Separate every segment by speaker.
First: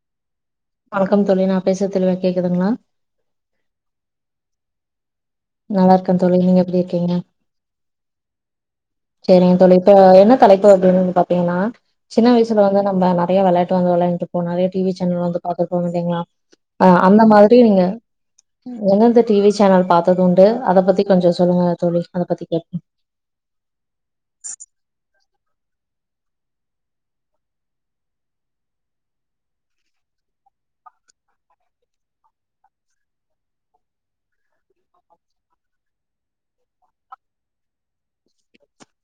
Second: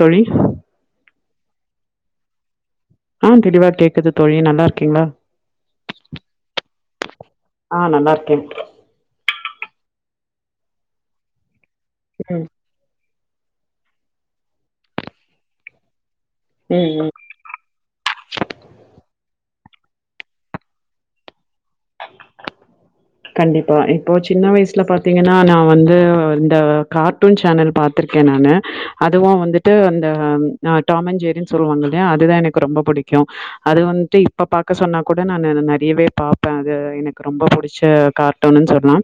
Speaker 1: தோழி
Speaker 2: வணக்கம் தோழி நா பேசுறது தெளிவா கேக்குதுங்களா
Speaker 1: ஆ தெளிவா கேக்குது தோழி நல்லாருக்கீங்களா
Speaker 2: நல்லா இருக்கே தோழி நீங்க எப்டி இருக்கீங்க
Speaker 1: ஆ நல்லாருக்கே
Speaker 2: செரிங் தோழி இப்ப என்ன தலைப்பு அப்டின் வந்து பாத்தீங்கன்னா சின்ன
Speaker 1: ம்
Speaker 2: வயசு வந்து நம்ம நெறைய வெளாட்டு வந்து வெளாண்டுருப்போ நெறைய டி வி சேனல்லா வந்து பாத்திருப்போ இல்லைங்ளா அ
Speaker 1: ம் ம்
Speaker 2: அந்த மாத்ரி நீங்க எந்தெந்த டி வி சேனல் பாத் த்ததுண்டு அத பத்தி கொஞ்சோ சொல்லுங்க தோழி அத பத்தி கேட்போ
Speaker 1: கண்டிப்பா இப்போ சின்ன வயசுல பாத்தீங்கனா நா வந்து இந்த கார் டூன்சேனல் பாத்திருக்கே நானு அதுவு வந்துட்டு அந்த அ டாம் அண் ஜெர்ரின் சொல்லுவாங்க இல்லையா அதுதா எனக்கு ரொம்ப புடிக்கு அது வந்துட்டு இப்ப பாக்க சொன்னா கூட நானு நெறையவே பாப் இப்ப அது எனக்கு ரொம்ப புடிச்ச கார்ட்டூன்னு சொல்லலா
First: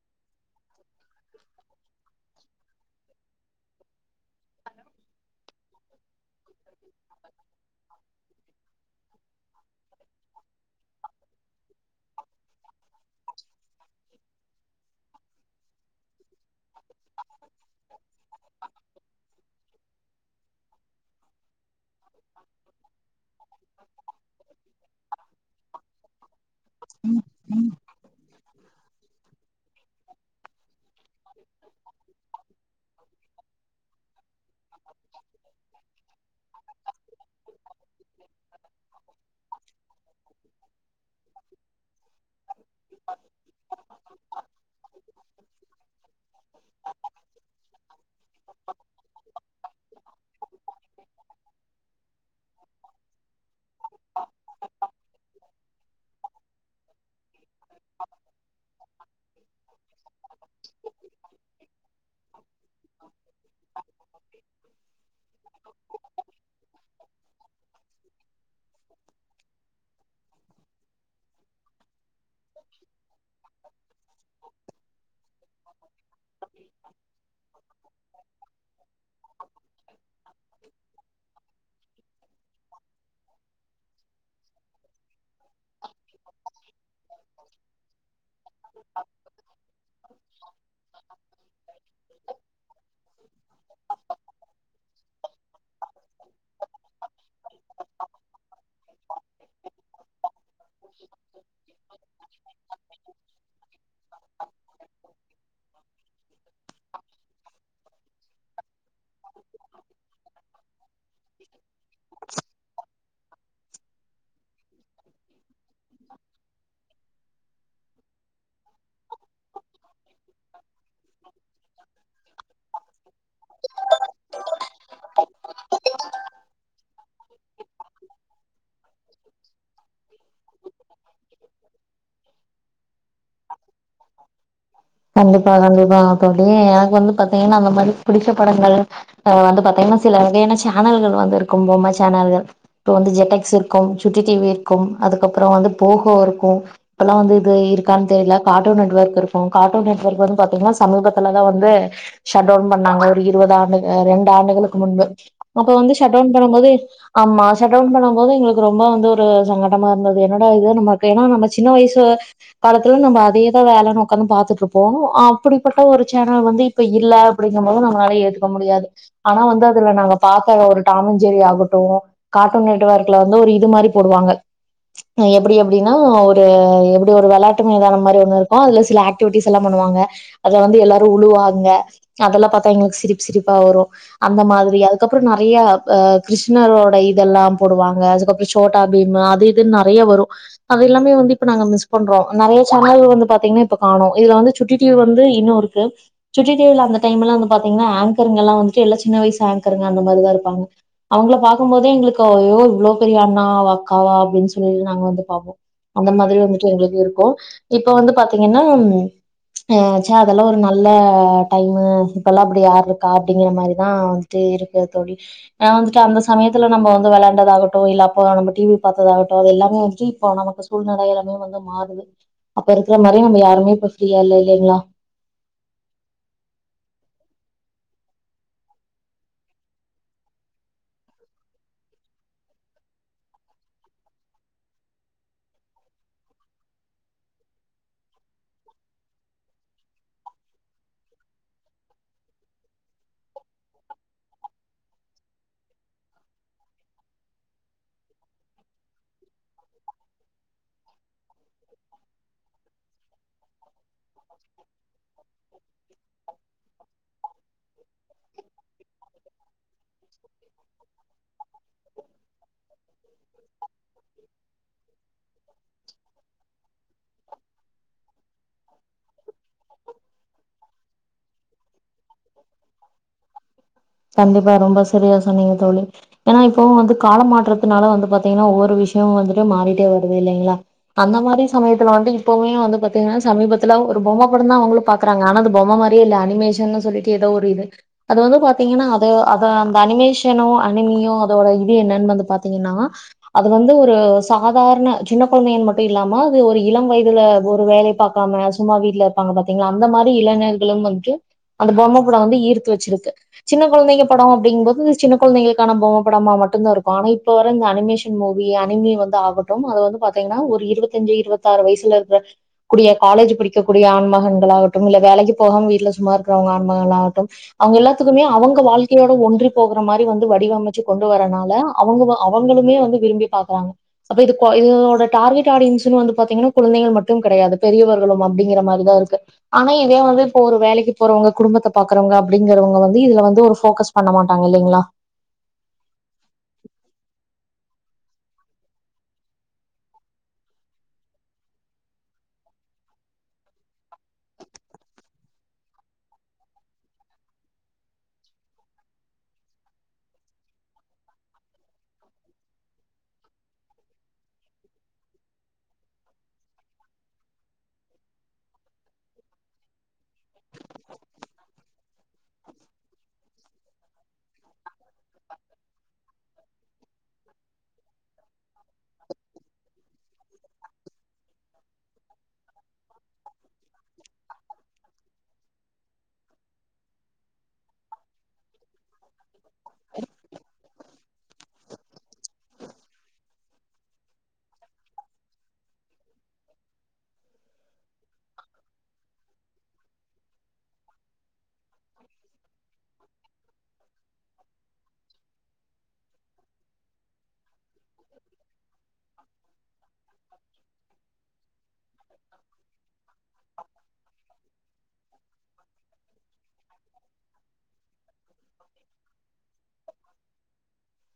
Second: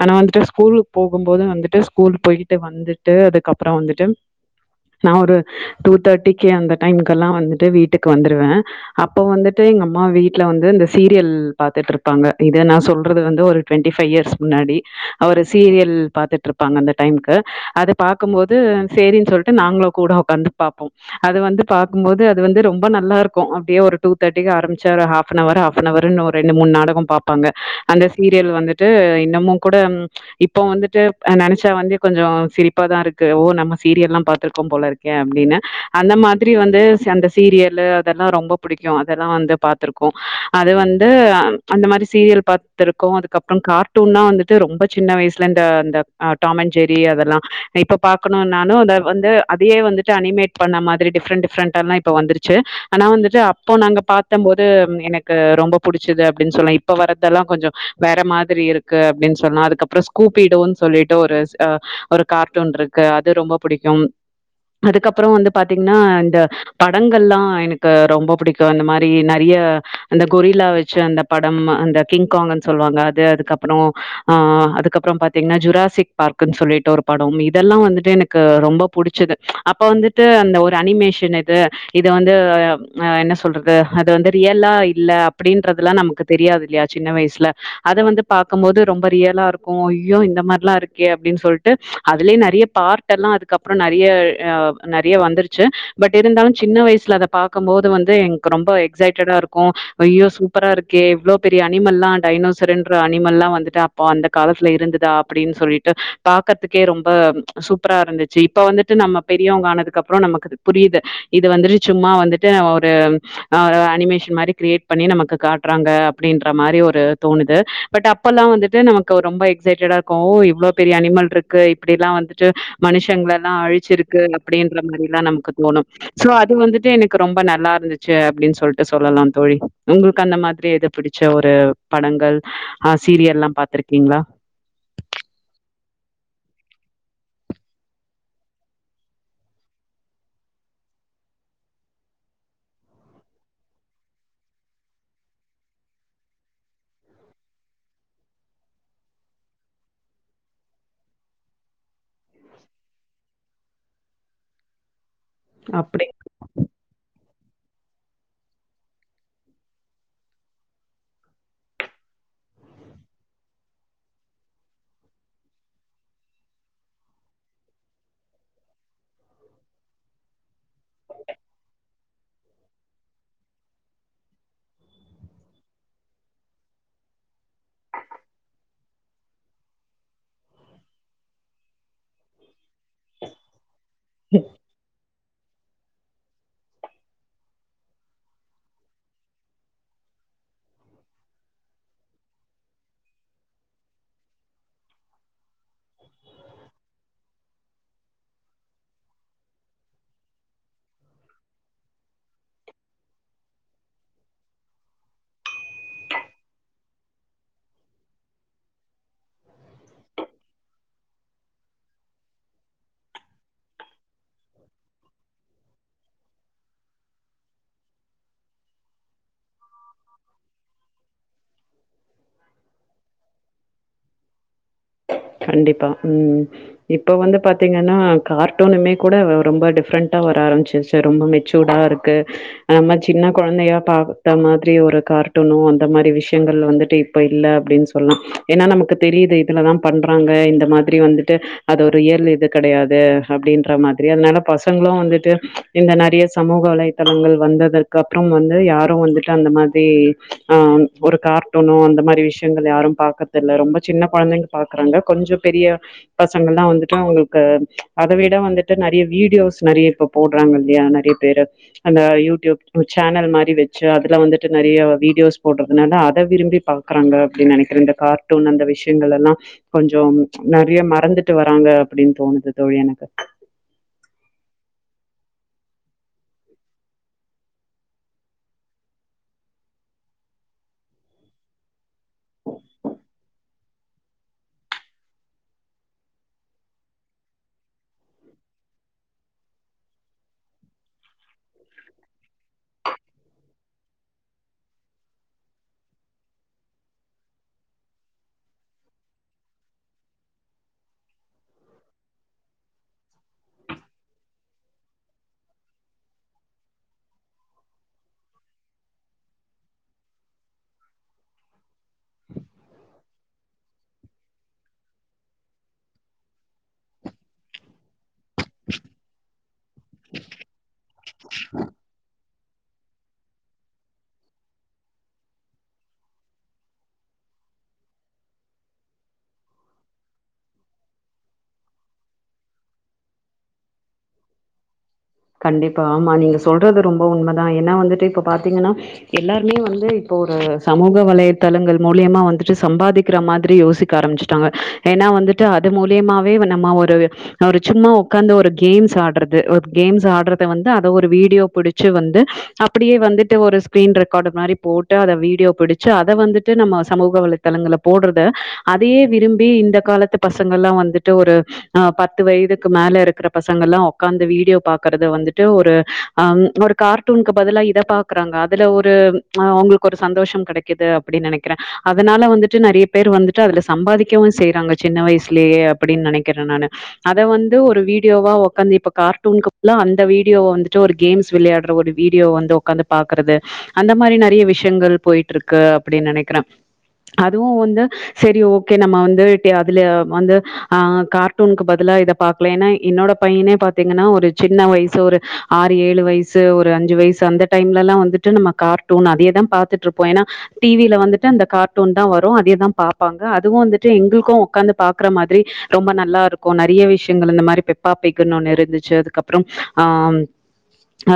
Speaker 1: ஆனா வந்துட்டு ஸ்கூலுக்கு போகும்போது வந்துட்டு ஸ்கூல் போய்ட்டு வந்துட்டு அதுக்கப்றோ வந்துட்டு நா ஒரு டூ தேட்டிக்கு அந்த டைமுகெல்லா வந்துட்டு வீட்டுக்கு வந்துருவே அப்போ வந்துட்டு எங்க அம்மா வீட்ல வந்து இந்த சீரியல் பாத்துட்ருப்பாங்க இத நா சொல்றது வந்து ஒரு டுவெண்டி பை இயர்ஸ் முன்னாடி அவரு சீரியல் பாத்துட்ருப் பாங்க அந்த டைமக்கு அத பாக்கு போது சேரின் சொல்ட்டு நாங்களு கூட உக்காந்து பாப்போ அது வந்து பாக்கும்போது அது வந்து ரொம்போ நல்லாருக்கு அப்டியே ஒரு டூ தேட்டிக்கு ஆரம்பிச்ச half an hour half an ஹவர்னு ஒ ரு ரெண்டு மூணு நாடகோ பாப்பாங்க அந்த சீரியல் வந்துட்டு இன்னமு கூட இப்போ வந்துட்டு் நெனைச்சா வந்து கொஞ்சோ சிரிப்பாதா இருக்கு ஓ நம்ம சீரியல்ல்லா பா்த்திருக்கோ போல இருக் கே அப்டீனு அந்த மாத்ரி வந்து அந்த சீரியலு அதெல்லா ரொம்போ புடிக்கு அதெல்லா வந்து பா த்துருக்கோ அது வந் து அந்த மாரி சீரியல் பாத்திருக்கோ அதுக்கப்றம் கார்ட்டூன்னா வந்துட்டு ரொம்ப சின்ன வயசுல இந்த அந்த அ டாம் அண் ஜெரி அதெல்லா இப்ப பாக்கணுனானு அத வந்து அதயே வந்துட்டு அனிமேட் பண்ண மாத்ரி டிஃப்ரெண்ட் டிஃப்ரெண்டல்லா இப்ப வந்துருச்சு ஆனா வந்துட்டு அப்போ நாங்க பாத்தம்போது எனக்கு ரொம்ப புடிச்சது அப்டின் சொல்லா இப்ப வரதெல்லா கொஞ்சோ வேற மாத்ரி இருக்கு அப்டின் சொன்னா அதுக்கப்றோ ஸ்கூப்பிடோன் சொல்லிட்டு ஒரு அ ஒரு கார்ட்டூன் இருக்கு அது ரொம்ப புடிக்கும் அதுக்கப்பறோ வந்து பாத்தீங்ன்னா இந்த படங்கள்ல்லா எனக்கு ரொம்போ புடிக்கு இந்த மாரி நெறைய அந்த கொரி ல்லா வெச்சு அந்த படம் அந்த கிங்காங்ன்னு சொல்லுவாங்க அது அதுக்கப்றோ அ அதுக்கப்றம் பாத் தீங்ன்னா ஜுராசிக் பார்க்கன் சொல்லிட்டு ஒரு படம் இதெல்லா வந்துட்டு எனக்கு ரொம்போ புடிச்சிது அப்போ வந்துட்டு அந்த ஒரு அனிமேஷன் இது இது வந்து அ என்ன சொல்றது அது வந்து ரியல்லா இல்ல அப்டின்றதெல்லா நமக்கு தெரியாது இல்லையா சின்ன வயசில அத வந்து பாக்கும்போது ரொம்ப ரியலா இருக் கு அய்யோ இந்த மாரிலா இருக் கே அப்டின் சொல்ட்டு அதுலயே நெறையா பார்டெல்லா அதுக்கப்றோ நெறைய ஆ நெறைய வந்துருச்சு பட் இருந்தாலு சின்ன வயசுல அத பா பாக்கும்போது வந்து எனக்கு ரொம்ப எக்ஸைட்டடா இருக்கு அய்யோ சூப் பரா இருக்கே இவ்ளோ பெரிய அனிமல்லா டைனோசர்ன்ற அனிமல்லா வந்துட்டு அப்போ அந்த காலத்துல இருந்ததா அப்டின் சொல்லி ட்டு பாக்கற்த்துக்கே ரொம்ப சூப்பரா இருந்துச்சு இப்ப வந்துட்டு நம்ம பெரியவங்க ஆனதுக்கப்றோ நமக்கு இது புரியிது இது வந்துட்டு சும்மா வந்து ட்டே ஒரு அ ஒரு அனிமேஷன் மாரி கிரியேட் பண்ணி நமக்கு காட்றாங்க அப்டின்ற மாரி ஒரு தோணுது பட் அப்பல்லா வந்துட்டு நமக்கு ரொம்ப எக்சைட்டடா இரு க்கோ இவ்ளோ பெரிய அனிமல் இருக்கு இப்டில்லா வந்துட்டு மனுஷங்கள எல்லா அழிச்சிருக்கு அப்டின்ற மாரிலா நமக்கு தோணும் சோ அது வந்துட்டு எனக்கு ரொம்ப நல்லா இருந்துச்சு அப்டின் சொல்ட்டு சொல்லாம் தோழி உங்களுக்கு அந்த மாத்ரி எது பிடிச்ச ஒரு படங்கள் ஆ சீரியல்லா பாத்துருக்கீங்ளா
Speaker 2: கண்டிப்பா கண்டிப்பா தோழி எனக்கு வந்து பாத்தீங்ன்னா அந்த மாரி பிடிச்ச படங்கள் அ வந்து பாத்தீங்கன்னா சில வகையான சேனல்கள் வந்து இருக்கும் பொம்ம சேனல்கள் இப்போ வந்து ஜெட்டக்ஸ் இருக்கும் சுட்டி டி வி இருக்கும் அதுக்கப்பறோ வந்து போகோ இருக்கும் இப்பல்லா வந்து இது இருக்கான்னு தெரியல கார்ட்டூன் நெட்ஒர்க் இருக்கும் கார்டூன் நெட்வர்க் வந்து பாத்தீங்கன்னா சமீபத்தில்லதா வந்து ஷட் அவுன் பண்ணாங்க ஒரு இருபது ஆண்டு ரெண்டு ஆண்டுகளுக்கு முன்பு அப்ப வந்து
Speaker 1: அப்டி.
Speaker 2: ஷட்டவுன் பண்ணும்போது ஆமா ஷூட்டவுன் பண்ணம் போது எங்களுக்கு ரொம்ப வந்து ஒரு சங்கட்டமா இருந்தது என்னடா இது நமக்கு ஏன்னா நம்ம சின்ன வயசுல காலத்துல நம்ப அதே தா வேலன்னு உக்கந்து பாத்துட்டு இருப்போ அப்படிப்பட்ட ஒரு சேனல் வந்து இப்ப இல்ல அப்படிங்கம் போது நம்மளாள ஏத்துக்க முடியாது ஆனா வந்து அதுல நாங்க பாத்த ஒரு டாமஞ்சேரி ஆகட்டும் கார்டூன் நெட்வர்க்ல வந்து ஒரு இது மாரி போடுவாங்க எப்டி எப்டின்னா ஒரு எப்டி ஒரு வெளாட்டு மைதானம் மாரி ஒண்ணு இருக்கும் அதுல சில ஆக்டிவிட்டிஸ் எல்லா பண்ணுவாங்க அதுல வந்து எல்லாரும் உழுவாங்க அதெல்லா பாத்தா எங்களுக்கு சிரிப்பு சிரிப்பா வரும் அந்த மாதிரி அதுக்கப் ப்றோ நறையா கிருஷ்ணரோட இதெல்லாம் போடுவாங்க அதுக்கப்றோ சோட்டா பீம் அது இதுன்னு நறைய வரும் அது எல்லாமே வந்து இப்ப நாங்க மிஸ் பண்றோ நறைய சேனல்கள் வந்து பாத்தீங்கன்னா இப்ப காணோ இதுல வந்து சுட்டி டீ வி வந்து இன்னும் இருக்கு சுட்டி டிவி ல அந்த டைம்ல்லா வந்து பாத்தீங்கன்னா ஆங்கருங்கல்லா வந்துட்டு எல்லா சின்ன வயசு ஆங்கருங்க அந்த மாரிதா இருப்பாங்க அவங்கள பாக்கும்போதே எங்களுக்கு யோ இவ்வளோ பெரிய அண்ணாவ அக்காவா அப்டின்னு சொல்லிட்டு நாங்க வந்து பாப்போ அந்த மாதிரி வந்துட்டு எங்களுக்கு இருக்கும் இப்ப வந்து பாத்தீங்கன்னா ம் ஆ ச்ச அதெல்லா ஒரு நல்ல டைமு இப்ப எல்லா அப்படி யாரு இருக்கா அப்படிங்கிற மாரிதா ட்டு இருக்கு தோழி நா வந்துட்டு அந்த சமயத்துல நம்ப வந்து வெளாண்டதாகட்டு இல்ல அப்ப அ நம்ப டிவி பார்த்ததாகட்டு அது எல்லாமே வந்துட்டு இப்போ நமக்கு சூழ்நெல எல்லாமே வந்து மாறுது அப்ப இருக்குற மாரி நம்ம யாருமே இப்ப ஃப்ரீயா இல்ல இல்லைங்ளா
Speaker 1: கண்டிப்பா ம் இப்ப வந்து பாத்திங்கன்னா கார்ட்டூனுமே கூட ரொம்ப டிஃப்ரண்ட்டா வர ஆரம்ச்சிச் ரொம்ப மெச்சூடாருக்கு நம்ம சின்ன கொழந்தையா பாத்த மாத்ரி ஒரு கார்ட்டுனோ அந்த மாரி விஷ்யங்கள் வந்துட்டு இப்ப இல்ல அப்டின் சொல்லி ஏன்னா நமக்கு தெரியுது இதுலதா பண்றாங்க இந்த மாத்ரி வந்துட்டு அது ஒரு ஏர்லி இது கெடையாது அப்டின்ற மாத்ரி அதனால பசங்களு வந்துட்டு இந்த நறய சமூக வலைதளங்கள் வந்ததக் அப்றோ வந்து யாரு வந்துட்டு அந்த மாரி ஆ ஒரு கார்ட்டூனோ அந்த மாரி விஷ்யங்கள் யாரும் பாக்றதில்ல ரொம்ப சின்னப் கொழந்தைங்க பாக்குறாங்க கொஞ்சப் பெரிய பசங்கல்லா வந்துட்டு அவங்ளுக்கு அத விட வந்துட்டு நெறிய வீடியோஸ் நெறிய இப்ப போட்றாங்கல்லயா நெறயப் பேரு அந்த யூட்யூப் சேனல் மாரி வெச்சு அதுல வந்துட்டு நெறிய வீடியோஸ் போட்றதுனால அத விரும்பிப் பா குறாங்க அப்டின் நெனைக்குற இந்த கார்ட்டூன் அந்த விஷ் எங்களல்லா கொஞ்சோ நிறைய மறந்துட்டு வராங்க அப்டின்னு தோணுது தோழி எனக்கு
Speaker 2: கண்டிப்பா ரொம்ப சரியா சொன்னிங்க தோழி ஏன்னா இப்பவும் வந்து காலமாற்றத்துனால வந்து பாத்தீங்கன்னா ஒவ்வொரு விஷயமும் வந்துட்டு மாறிட்டே வருது இல்லைங்களா அந்த மாதிரி சமயத்துல வந்து இப்பம வந்து பாத்தீங்கன்னா சமீபத்துல ஒரு பொம்ம படந்தா அவங்களு பாக்க குறாங்க ஆனா அது பொம்ம மாறியே இல்ல அனிமேஷன்னனு சொல்லிட்டு ஏதோ ஒரு இது அது வந்து பா பாத்தீங்கன்னா அது அத அந்த அனிமேஷனோ அனிமியோ அதோட இது என்னன்னு வந்து பாத்தீங்கன்னா அது வந்து ஒரு சாதாரண சின்ன கொழந்தைங்க மட்டு இல்லாம அது ஒரு இளம் வயதுல ஒரு வேலை பாக் க்காம சும்மா வீட்டுல இருப்பாங்க பாத்தீங்களா அந்த மாரி இளைஞர்களும் வந்துட்டு அந்த பொம்ம படோ வந்து ஈர்த்து வச்சுருக்கு சின்ன கொழந்தைங்க படோ அப்டிங்போது சின்ன கொழந்தைகளுக்கான பொம்மப் படமா மட்டுந்தா இருக்கு ஆன இப்ப வர்ற இந்த அனிமேஷ் மூவி அனிமி வந்து ஆகட்டும் அது வந்து பாத்திங்கன்னா ஒரு இருவத்தஞ்சு இருவத்தாரு வயசுல இருக்குற கூடிய காலேஜ் படிக்க கூடிய ஆண் மகன்களாகட்டும் இல்ல வேலக்கி போகாம வீட்ல சும்மாருக்குறவுங்க ஆண் மகனாலாகட்டும் அவுங்க எல்லாத்துக்குமே அவங்க வாழ்க்கையோட ஒன்றி போகுற மாறி வந்து வடிவமச்சு கொண்டு வர்றனால அவுங்க வா அவங்களுமே வந்து விரும்பி பாக்குறாங்க அப்ப இது கொ இதோட டார்கெட் ஆடியன்ஸ்ஸுன்னு வந்து பாத்திங்கன்னா கொழந்தைகள் மட்டும் கெடையாது பெரியவர்களும் அப்டிங்கிற மாறிதா இருக்கு ஆனா இதே வந்து இப்ப ஒரு வேலைக்கு போறவுங்க குடும்பத்த பாக்குறவுங்க அப்டிங்கிறவுங்க வந் தி இதுல வந்து ஒரு ஃபோக்கஸ் பண்ண மாட்டாங்க இல்லைங்களா
Speaker 1: கண்டிப்பா ஆமா நீங்க சொல்றது ரொம்ப உண்மதா ஏன்னா வந்துட்டு இப்ப பாத்திங்கன்னா எல்லாருமே வந்து இப்போ ஒரு சமூக வலைத்தளங்கள் மூலியமா வந்துட்டு சம்பாதிக்குற மாதிரி யோசிக்க ஆரம்பிச் சுட்டாங்க ஏன்னா வந்துட்டு அது மூலியமாவே வன் நம்ம ஒரு ஆ ஒரு சும்மா ஒக்காந்து ஒரு கேம்ஸ் ஆட்றது ஒரு கேம்ஸ் ஆட்றத வந்து அத ஒரு வீடியோப் புடிச்சு வந்து அப்டியே வந்துட்டு ஒரு ஸ்க்ரீன் ரெக்கார்டர் மாறிப் போட்டு அத வீடியோ புடிச்சு அத வந்துட்டு நம்ம சமூக வலைத் தலங்கல்ல போட்றத அதையே விரும்பி இந்த காலத்து பசங்கல்லா வந்துட்டு ஒரு அ பத்து வயதுக்கு மேல இருக்குற பசங்கல்லா ஒக்காந்து வீடியோப் பாக்கறது வந்துட்டு ஒரு அம் ஒரு கார்ட்டூன்க்கு பதுலா இத பாக்குறாங்க அதுல ஒரு ம அவுங்களுக்கு ஒரு சந்தோஷம் கெடைக்கிது அப்டின் நெனைக்கிறே அதுனால வந்துட்டு நெறையாப் பேரு வந்துட்டு அதுல சம்பாதிக்கவு செய்றாங்க சின்ன வய்ஸ்லேயே அப்டின் நெனைக்கிறே நானு அத வந்து ஒரு வீடியோவா ஒக்காந்து இப்ப கார்ட்டூன்க்கு ல்லா அந்த வீடியோவ வந்துட்டு ஒரு கேம்ஸ் விளையாட்ற ஒரு வீடியோ வந்து ஒக்காந்து பாக்குறது அந்த மாறி நெறைய விஷ்யங்கள் போய்ட்ருக்கு அப்டின் நெனைக்குறே அதுவு வந்து சேரி ஓக்கே நம்ம வந்து டி அதுல வந்து ஆ கார்ட்டூனுக்கு பதுலா இத பாக்லே ஏன்னா என்னோட பைய்யனே பாத்திங்கன்னா ஒரு சின்ன வய்சு ஒரு ஆறு ஏழு வய்சு ஒரு அஞ்சு வய்சு அந்த டைம்லெல்லா வந்துட்டு நம்ம கார்ட் டூன் அதையே தா பாத்துட்ருப்போ ஏன்னா டிவில வந்துட்டு அந்த கார் டூன் தா வரு அதையேதா பாப்பாங்க அதுவு வந்துட்டு எங்குள்கோ ஒக்காந்து பாக்குற மாதிரி ரொம்ப நல்லாருக்கு நெறையா விஷ்யங்கள் அந்த மாறி பெப்பாப் பிக்குன்னுன்னு இருந்துச்சு அதுக் ஆம்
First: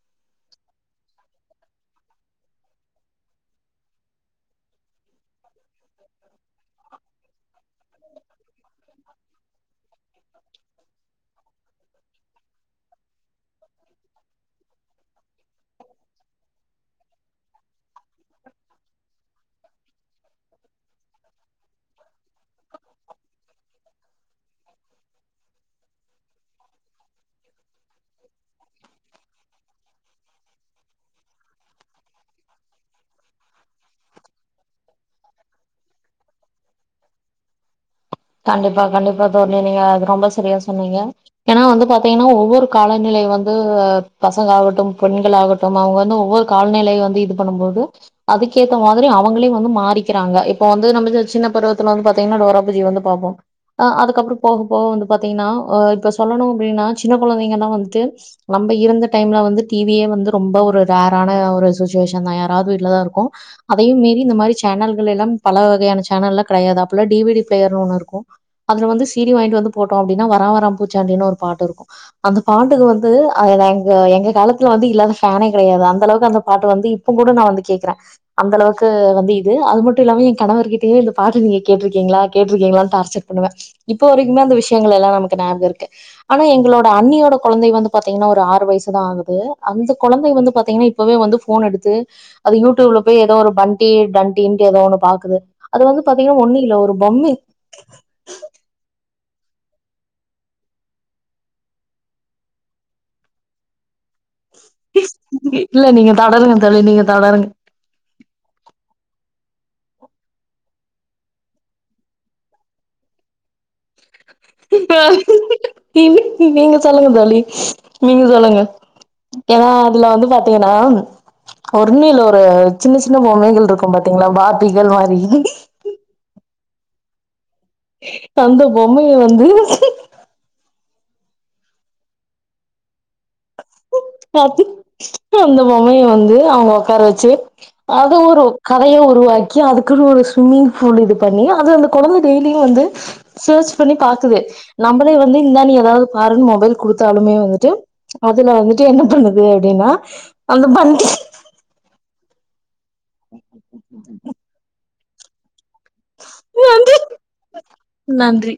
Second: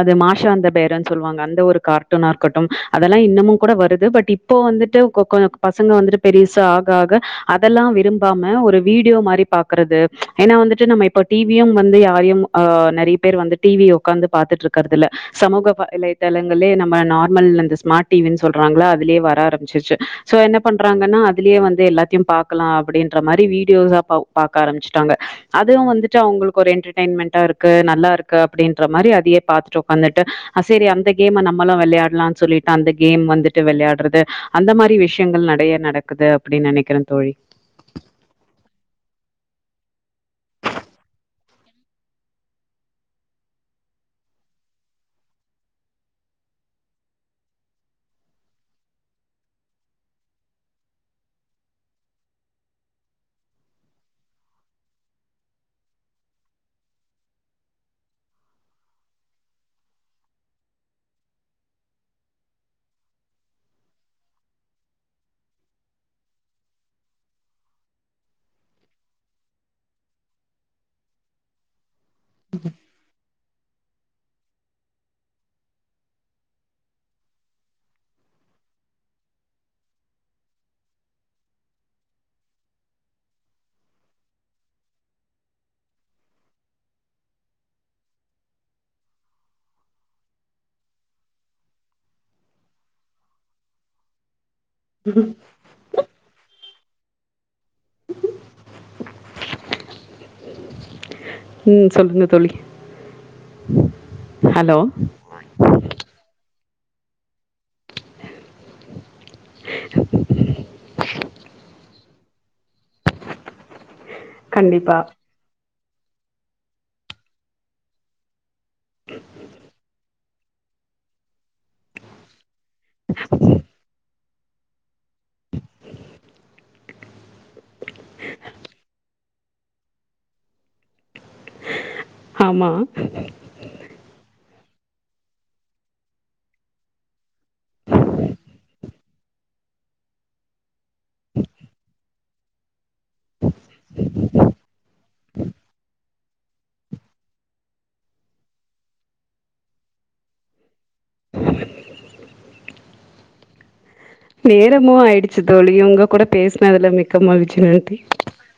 Speaker 1: அது மாஷா அந்த பேருன் சொல்வாங்க அந்த ஒரு கார்ட்டூனா இருக்கட்டும் அதெல்லா இன்னமும் கூட வருது பட் இப் இப்போ வந்துட்டு கொ கொஞ்ச பசங்க வந்துட்டு பெரிசா ஆக ஆக அதல்லா விரும்பாம ஒரு வீடியோ மாரி பாக்குறது ஏன்னா வந்துட்டு நம்ம இப்ப டிவியும் வந்து யாரையும் ஆ நெறைய பேர் வந்து டிவிய உக்காந்து பாத்துட்ருக்கறதுல்ல சமூக வலைதளங்களே நம்ம நார்மல் அந்த ஸ்மார்ட் டிவின் சொல்றாங்களா அதுலியே வர ஆரம்பிச்சிருச்சு சோ என்ன பண்றாங்கன்னா அதுலையே வந்து எல்லாத்தியு பாக்கலா அப்டின்ற மாரி வீடியோஸா பா பாக்க ஆரம்பிச்சுட்டாங்க அதுவு வந்துட்டு அவுங்களுக்கு ஒரு என்டர்டெய்ன்மெண்ட் டா இருக்கு நல்லாருக்கு அப்டின்ற மாரி அதுயே பாத்துட்டு உக்காந்துட்டு அ சேரி அந்த கேம்ம நம்மளு வெளயாட்லான் சொல்லிட்டு அந்த கேம் வந்துட்டு வெளையாட்றது அந்த மாரி விஷயங்கள் நெடையா நடக்குது அப்டி நெனைக்கிறே தோழி
Speaker 2: கண்டிப்பா கண்டிப்பா தோழி நீங்க அது ரொம்ப சரியா சொன்னீங்க ஏன்னா வந்து பாத்தீங்கனா ஒவ்வொரு காலநிலை வந்து பசங்களாகட்டும் பெண்களாகட் டும் அவுங்க வந்து ஒவ்வொரு காலநிலை வந்து இது பண்ணும் போது அதுக்கேத்த மாதிரி அவங்களே வந்து மாறிக்கிறாங்க இப்ப வந்து நம்பள்தேது சின்ன பருவத்துல வந்து பாத்திங்கன்னா டோரா புஜ்ஜி வந்து பாப்போம் அ அதுக்கப்றோ போக போக வந்து பாத்திங்கன்னா ஆ இப்ப சொல்லணு அப்டின்னா சின்ன கொழந்தைங்கல்லா வந்துட்டு நம்ப இருந்த டைம்ல வந்து டிவியே வந்து ரொம்ப ஒரு ரேரான ஒரு சுஷ்ஷுவேஷன் தா யாராது வீட்லதாருக்கோ அதையும் மீறி இந்த மாறி சேனல்கள் எல்லாம் பல வகையான சேனல்ல்லாம் கெடயாது அப்புல்லா டீவிடி ப்ளேயர்ன் ஒண்ணுருக்கும் அதுல வந்து சீடி வாய்ன்ட்டு வந்து போட்டோ அப்டின்னா வரான் வரான் பூச்சான்டினு ஒரு பாட்டுருக்கு அந்த பாட்டுக்கு வந்து எங்க எங்க காலத்துல வந்து இல்லாத ஃபேனே கெடையாது அந்த அளவுக்கு அந்த பாட்டு வந்து இப்ப கூட நா வந்து கேக்குற அந்த அளவுக்கு வந்து இது அது மட்டு இல்லாம என் கணவர்கிட் ட்டயே இந்த பாட்டு நீங்க கேட்ருக்கீங்களா கேட்டிருக்கீங்களான் டார்ச்சர் பண்ணுவ இப்போ வரிக்குமே அந்த விஷயங்களெல்லா நமக்கு ஞாபகருக்கு ஆனா எங்களோட அண்ணியோட கொழந்தை வந்து பாத்தீங்கன்னா ஒரு ஆறு வயிசுதா ஆகுது அந்த கொழந்தை வந்து பாத்தீங்கன்னாப் இப்பவே வந்து போன் எடுத்து அது யூடியூப்ல போய் ஏதோ ஒரு பண்டி டன் டினு ஏதோ ஒண்ணு பாக்குது அது வந்து பாத்தீங்னா ஒன்னு இல்ல ஒரு பொம்மி
Speaker 1: ம் சொல்லுங்க தோழி ஹலோ
Speaker 2: இல்ல நீங்க தொடருங்க தோழி நீங்க தொடருங்
Speaker 1: கண்டிப்பா
Speaker 2: நீங்க சொல்லுங்க தோழி நீங்க சொல்லுங்க ஏனா அதுல வந்து பாத்திங்கன்னா ஒண்ணு இல்ல ஒரு சின்ன சின்ன பொம்மைகள்ருக்கு பாத்தீங்களா பார்பிகள் மாரி அந்த பொம்மய வந்து
Speaker 1: ஆமா
Speaker 2: பாத்து அந்த பொம்மைய வந்து அவங்க ஒக்கார வச்சு அது ஒரு கதயா உருவாக்கி அதுக்குன்னு ஒரு ஸ்விம்மிங் பூல் இது பண்ணி அது அந்த கொழந்த டெய்லியு வந்து சர்ச் பண்ணி பாக்குது நம்பளே வந்து இந்தா நீ ஏதாது பாருன் மொபைல் குடுத்தாலுமே வந்துட்டு அதுல வந்துட்டு என்ன பண்ணுது அப்டின்னா அந்த பண்ட்டி
Speaker 1: நேரமு ஆயிடுச்சி தோழி உங்க கூட பேசுனதுல
Speaker 2: நன்றி
Speaker 1: மிக்க மகிழ்ச்சி நன்றி
Speaker 2: நன்றி